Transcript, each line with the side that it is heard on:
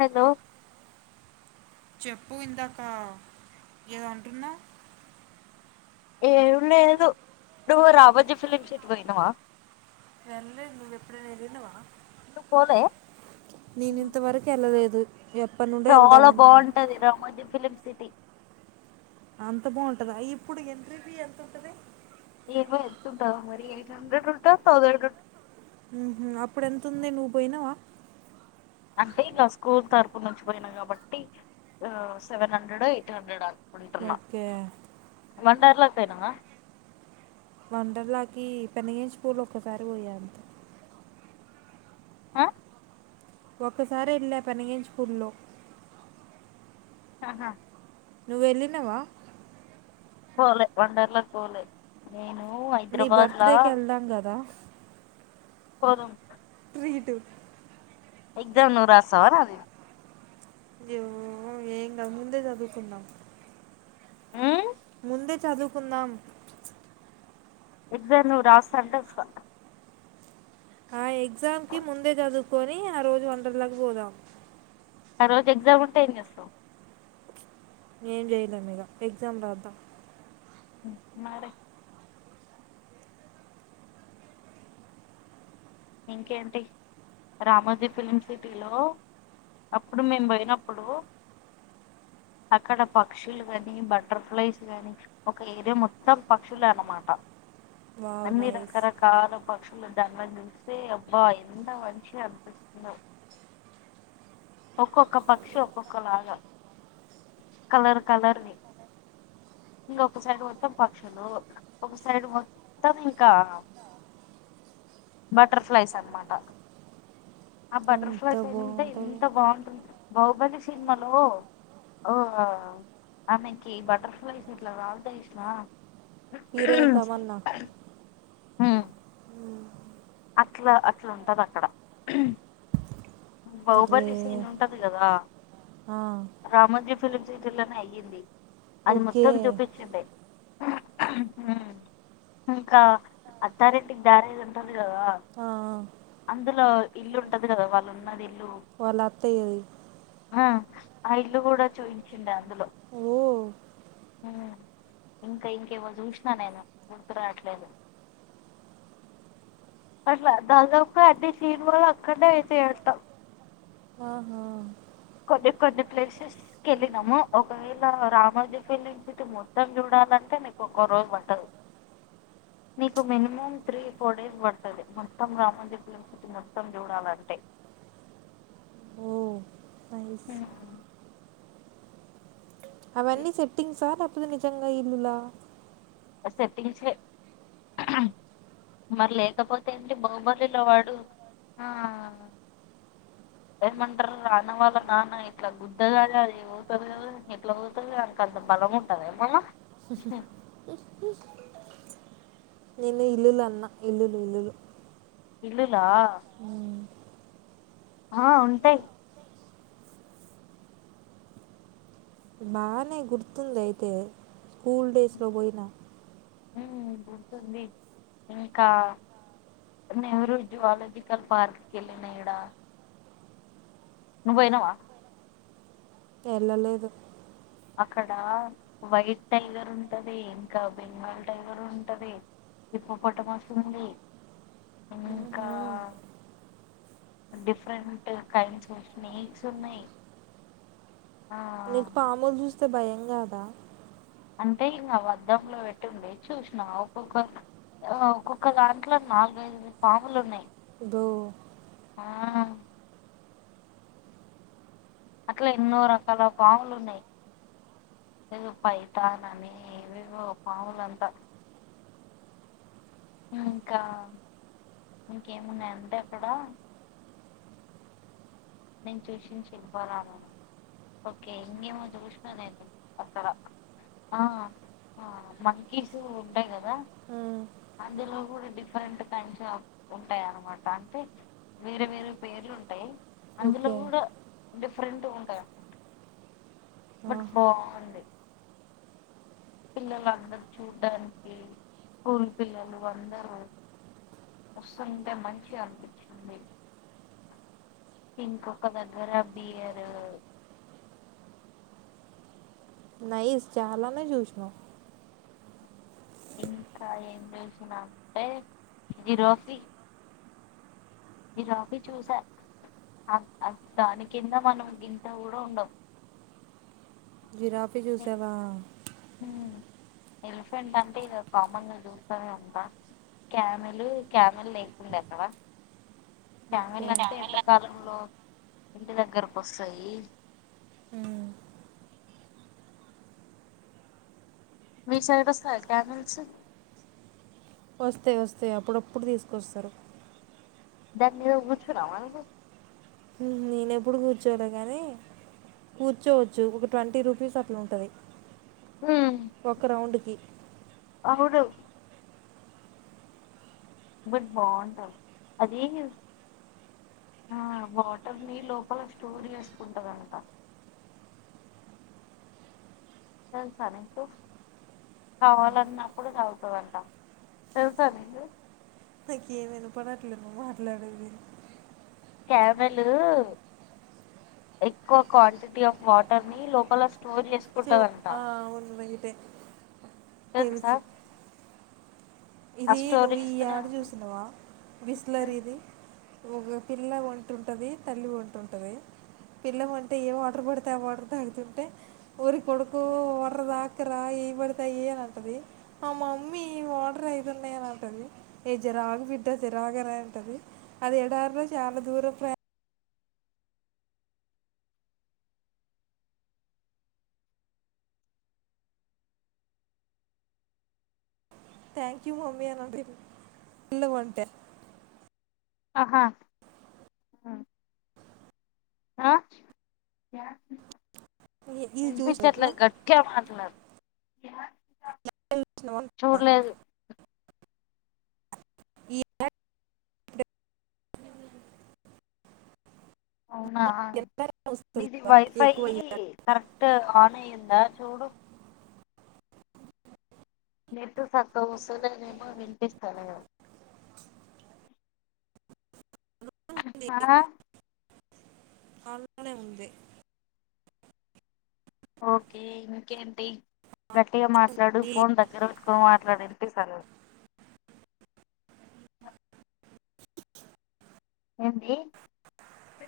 left: Hello
right: చెప్పు ఇందాక ఏదో అంటున్నావ్
left: ఏమి లేదు ఇ రాబజీ ఫిలిమ్స్ట్ కి పోయినావా
right: వెళ్లలేదు నువ్వు ఎప్పుడన్నా వెళ్ళినవా
left: నువ్వు పోలే
right: నేను ఇంతవరకు వెళ్ళలేదు ఎప్పటి నుండో
left: చాలా
right: వెళ్దామను
left: బాగుంటది రామోజం ఫిలిమ్ సిటీ
right: అంత బాగుంటదా ఇప్పుడు ఎంట్రీ పి ఎంతుంటది
left: ఏమో ఎతుంటాదొ మరి ఎయిట్ హండ్రెడ్ ఉంటా థౌజండ్ ఉంటా
right: ఉహ అప్పుడు ఎంతుంది నువ్వు పోయినావా
left: అంటే ఇంగ స్కూల్ తరపు నుంచి పోయిన కాబట్టి సెవెన్ హండ్రెడ్ ఎయిట్ హండ్రెడ్ అ కుటుంమ్మ
right: ఓకే
left: వండర్లా వస్తాయినవా
right: వండర్లాకి పెనిగేష్పూర్ లో ఒక్కసారి పోయాను
left: ఆ
right: ఒక్కసారి ఎల్లా పెనిగేశ్పూర్లో
left: హా హా
right: నువ్వు వెళ్ళినవా
left: పోలే వండర్లా పోలే నేను
right: నీ
left: హైదరాబాద్
right: బర్త్ డే కి వెళ్దాం కదా
left: పోదం
right: దీ ఇటు
left: ఎగ్జామ్ నువ్ రాస్తావా ర
right: అయ్యో ఏంకాద్ ముందే చదువుకుందాం
left: ఉ [unintelligible]
right: ముందే చదువుకుందాం
left: ఎగ్జామ్ నువ్వు రాస్తా అంటే వస్తా
right: ఆ ఎగ్జామ్ కి ముందే చదువుకొని ఆ రోజు వండర్లాకి పోదాం
left: ఆ రోజు ఎగ్జామ్ ఉంటే ఏం చేస్తావ్
right: ఏం చేయలే మీగా ఎగ్జామ్ రాద్దాం
left: హు మరే ఇంకేంటి రామోజీ ఫిలిం సిటీలో అప్పుడు మేము పోయినప్పుడు అక్కడ పక్షులు గాని బటర్ఫ్లైస్ గాని ఒక ఏరియా మొత్తం పక్షులు అనమాట
right: వావ్
left: అన్ని
right: నైస్
left: రకరకాల పక్షులు ద్దాబ రే అబ్బా ఎంత మంచిగా కనిపిస్తున్నా ఒక్కొక్క పక్షి ఒక్కొక్కలాగా కలర్ కలర్ వి ఇంకొక సైడ్ మొత్తం పక్షులు ఒక సైడ్ మొత్తం ఇంకా బటర్ఫ్లైస్ అన్నమాట ఆ
right: ఎంత
left: బటర్ఫ్లైస్ ఉంటే
right: బాగుంటుందో
left: ఎంత బాగుంటుంది బహుబలి సినిమాలో ఓ ఆమెకి బటర్ఫ్లైస్ ఇట్లా వాల్తేయ్ చూసినావా ఆ
right: హీరోయిన్ తమన్నా
left: [unintelligible] ఉహ్ అట్లా అట్లా ఉంటదక్కడ
right: ఒరే
left: బాహుబలి సీన్ ఉంటది కదా
right: ఆ,
left: రామోజీ ఫిలిం సిటీలోనే అయ్యింది అది
right: ఓకే
left: మొత్తం చూపించింది ఇంకా అత్తారింటికి దారేది ఉంటాది
right: ఆ ఆ
left: అందులో ఇల్లు ఉంటది కదా వాళ్ళు ఉన్నది
right: వాళ్ల అత్తయ్యది
left: హా ఆ ఇల్లు కూడా చూయించిండు అందులో
right: ఓ
left: ఇంకా ఇంకేవో చూసినా నేను గుర్తు రాట్లేదు అట్లా దాదాపు అన్నీ సీన్ కూడా అక్కడనే అయితే అంట
right: ఆహా
left: కొన్ని కొన్ని ప్లేసెస్క వెళ్ళినాము ఒకవేళ రామోజీ ఫిలిం సిటీ మొత్తం చూడాలంటే నీకు ఒక రోజు పట్టదు నీకు మినిమం త్రీ ఫోర్ డేస్ పడతది మొత్తం రామోజీ మొత్తం చూడాలాంటే
right: ఓ నైస్
left: ఆ
right: అవన్నీ సెట్టింగ్సా ఇప్పు నిజంగా ఇల్లులా
left: సెటింసే మరి లేకపోతే ఏంటి బాహుబలిలో వాడు ఆ ఏమంటారు రాన్న వాళ్ళ నాన్న ఇట్లా గుద్దగాదు అది అవుతుంది ఇట్లా అవుతుంది అక అంత బలం ఉంటంది ఏమనా
right: నేను ఇల్లులు అన్నా ఇల్లులు ఇల్లులు
left: ఇల్లుల
right: మ్మ్.
left: ఆ ఉంటాయి
right: బాగానే గుర్తుంది అయితే స్కూల్ డేస్ లో పోయినా
left: గుంటుంది ఇంకా నెహ్రూ జువాలజికల్ పార్క్కి వెళ్ళినా ఇడ నువ్వు పోయినవా
right: వెళ్ళలేదు
left: అక్కడ వైట్ టైగర్ ఉంటది ఇంకా బెంగాల్ టైగర్ ఉంటది చిప్ప పొటం వస్తుంది ఇంకా డిఫరెంట్ కైండ్స్ ఆఫ్ స్నేక్స్ ఉన్నాయి ఆ
right: నీకు పామోలు ద అస్త భయం కదా
left: అంటే ఇంకా వద్దంలో పెట్ండి చూసినా ఒక్కొక్క ఒక్కొక్క దాంట్లో నాలుగ ఐదు ఫములు ఉన్నాయి
right: దో
left: ఆ అట్లా ఎన్నో రకాల పావులు ఉన్నాయి ఇ పైతాన్ని ఇవేవో పావులుంతా ఇంకా ఇంకేమున్నాయి అంతే అక్కడ నేను చూసిిన శిల్పారామం ఓకే ఇంకేమో చూసిన నేను అక్కడ ఆ మంకీస్ ఉంటాయి కదా అందులో కూడా డిఫరెంట్ టైంస్ ఆఫ్ ఉంటాయి అన్నమాట అంటే వేరే వేరే పేర్లు ఉంటాయి అందులో
right: ఓకే
left: కూడా ఫ్రెండ్ ఉంటంది అన్నమాట బట్ బాగుంది పిల్లలు అందరు చూడ్డానికి స్కూల్ పిల్లలు అందరూ వస్తుంటే మంచి అనిపించింది ఇంకొక దగ్గర బియర్
right: నైస్ చాలానే చూసినావ్
left: ఇంకా ఏం చూసినంటే జిరాఫీ జిరాఫీ చూసా దాని కింద మనం గింత కూడా ఉండము
right: జిరాఫీ చూసావా
left: ఎలిఫెంట్ అంటే ఇ కామన్ గా చూస్తూనే ఉంటా క్యామెల్ క్యామెల్ లేకుడా ఎక్కడ క్యామెల్
right: ఓకే
left: అంటే ఎండకాలంలో ఇంటి దగ్గరకు వస్తాయి
right: మ్మ్.
left: మీ సైడ్ వస్తాయా క్యామిల్స్
right: వస్తాయి వస్తాయి అప్పుడప్పుడు తీసుకొస్తారు
left: దాని మీద గుచ్చున్నావా నువ్వు
right: మ్మ్, నేను ఎప్పుడు కూర్చోలే కానీ కూర్చోవచ్చు ఒక ట్వంటీ రూపీస్ అట్లా ఉంటది ఒక రౌండ్కిి
left: అవును బట్ బావుంటది అది వాటర్ ని లోపల స్టోర్ చేసుకుంటదంట తెలుసా నీకు కావాలన్నప్పుడు తగుతాడంట తెలుసా నీకు
right: నాకేమినపడట్లేదు మాట్లాడేది
left: క్యామెల్ ఎక్కువ క్వాంటిటీ ఆఫ్ వాటర్ ని లోపల స్టోర్ చేసుకు
right: ఆ అవును రైట్ ఏ
left: తెలుసా
right: తెల్సు
left: ఆ
right: ఇది
left: స్టోర్
right: నువ్వు ఈ
left: చేసుకునే
right: ఏడ చూసినవా బిస్లరి ఇది ఒక పిల్ల ఒంటె ఉంటుంది తల్లి ఒంటె ఉంటుది పిల్ల ఒంటె ఏ వాటర్ పడతాయి వాటర్ తాకుతుంటే ఊరి కొడుకు వర్ర దాక్కరా ఏ పడతా ఏ అని అంటది ఆ మమ్మీ వాటర్ అయి న్నాయిని అంటది ఏ జర అగు బిడ్డ జర అగు రా అని అంటది అది ఎడారులో చాలా దూరం ప్రయా థ్యాంక్ యూ మమ్మీన ఇళ్ళ ఒంటె [unintelligible]
left: ఆహా ఆ
right: ఇది చూసిన
left: వినిపించట్లే గట్టిగా మాట్లాడు చూడలేదు
right: [unintelligible] ఇ [unintelligible]
left: అవునా
right: ఎంత వస్తుంది
left: ఇది వైఫై
right: ఎక్కువ అయ్యాక?
left: కరెక్ట్ ఆన్ అయ్యిందా చూడు నెట్ సక్కగా వస్తలేదేమో వినిపిస్తలేదు ఆ
right: అర్ళనే ఉందే
left: ఓకే ఇంకేంటి గట్టిగా మాట్లాడు ఫోన్ దగ్గర పెట్టుకొని మాట్లాడినిపిస్తలేదు ఏంది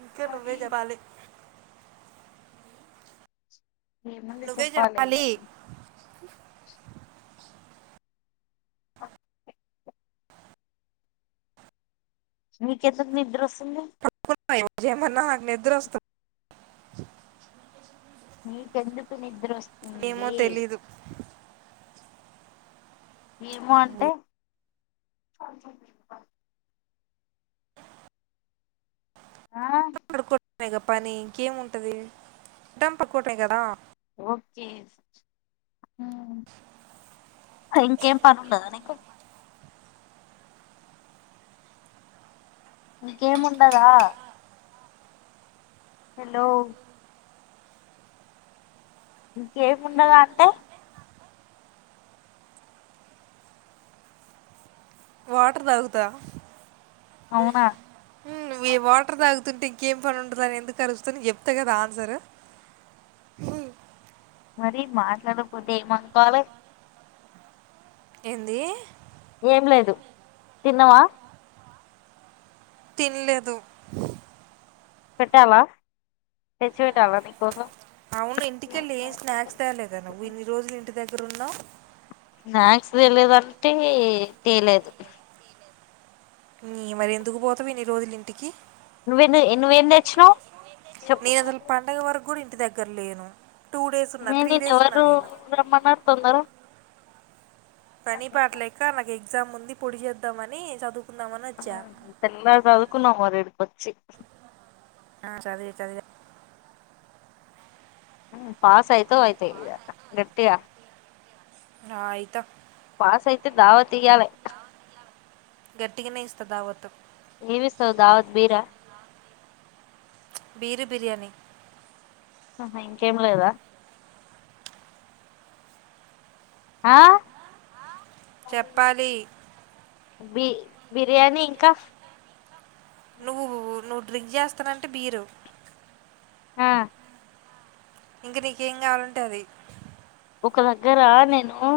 right: ఇంకే నువేజెపాాలి
left: ఏ మని
right: నువ్వే
left: చప్పా లేయ
right: చెప్పాలి
left: అది ఉకెందుకు నిద్రు దీ
right: [unintelligible] మన ఆగ నిద్ర వస్తుంది [unintelligible]
left: మీకెందుకు నిద్ర వస్త
right: ఏమో తెలీదు
left: ఏమో అంటే ఆ
right: [unintelligible] పని ఇంకేముంటది తం పక్కడే కదా
left: ఓకే ఇంకేం పనిండదానీకు ఇంకేము ఉండదా హలో ఇంకేముండద అంటే
right: వాటర్ తాగుతా
left: అవునా
right: వాటర్ దగదు చెప్పుతుంటే ఇంకేం పని ఉంటదని ఎందుకు అడుకుతార్ నెన్ చెప్తే కదా ఆన్సర్ హు
left: మరి మాట్లాడకపోతే ఏమనుకోవాలి
right: ఏంది
left: ఏం లేదు తిన్నావా
right: తినలేదు
left: పెట్టాలా తెచ్చి పెట్టాలా నీకోసం
right: అవును ఇంటికెళ్ళి ఏం స్నాక్స్ తేయలేదా నువ్వు ఇన్ని రోజులు ఇంటి దగ్గర ఉన్నావు
left: స్నాక్స్ తేలేదంటే తేలేదు
right: మరి ఎందుకు పోతావ్ ఇన్ని రోజులు ఇంటికి
left: నువ్వే నువ్వేం తెచ్చినవ్
right: నేను అసలు పండగ వరకు కూడా ఇంటిదగ్గర లేను టూ డేస్ ఉన్నా
left: అన్నా
right: త్రీ
left: నిన్ను
right: డేస్
left: ఎవరు
right: ఉన్నా
left: రమ్మన్నారు తొందరగా
right: పని పాటలేక ఎగ్జామ్ ఉంది పొడి చేద్దాంమని చదువుకున్న
left: తెల్లారి చదువుకున్నాం మరి వచ్చి
right: ఆ చదవ చదివా
left: హు పాస్ అయితావ్ గట్టిగా
right: ఆ అయిత
left: పాస్ అయితే దావత్ తే
right: గట్టిగానే ఇస్తా దావత్తు
left: దిగావులేఏమి ఇస్తావ్ దావత్ బీరా
right: బీరు బిర్యానీ
left: ఆహా ఇంకేం లేదా ఆ
right: చెప్పాలి
left: బి బిర్యానీ ఇంకా
right: నువ్వు నువ్వు డ్రింక్ చేస్తానంటే బీరు
left: ఆ
right: ఇంకా నీకేం కావాలంటే అది
left: ఒక దగ్గర నేను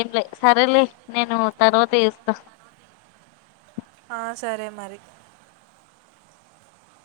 left: ఏం లే సరేలే నేను తర్వాత చేస్తా
right: ఆ సరే మరి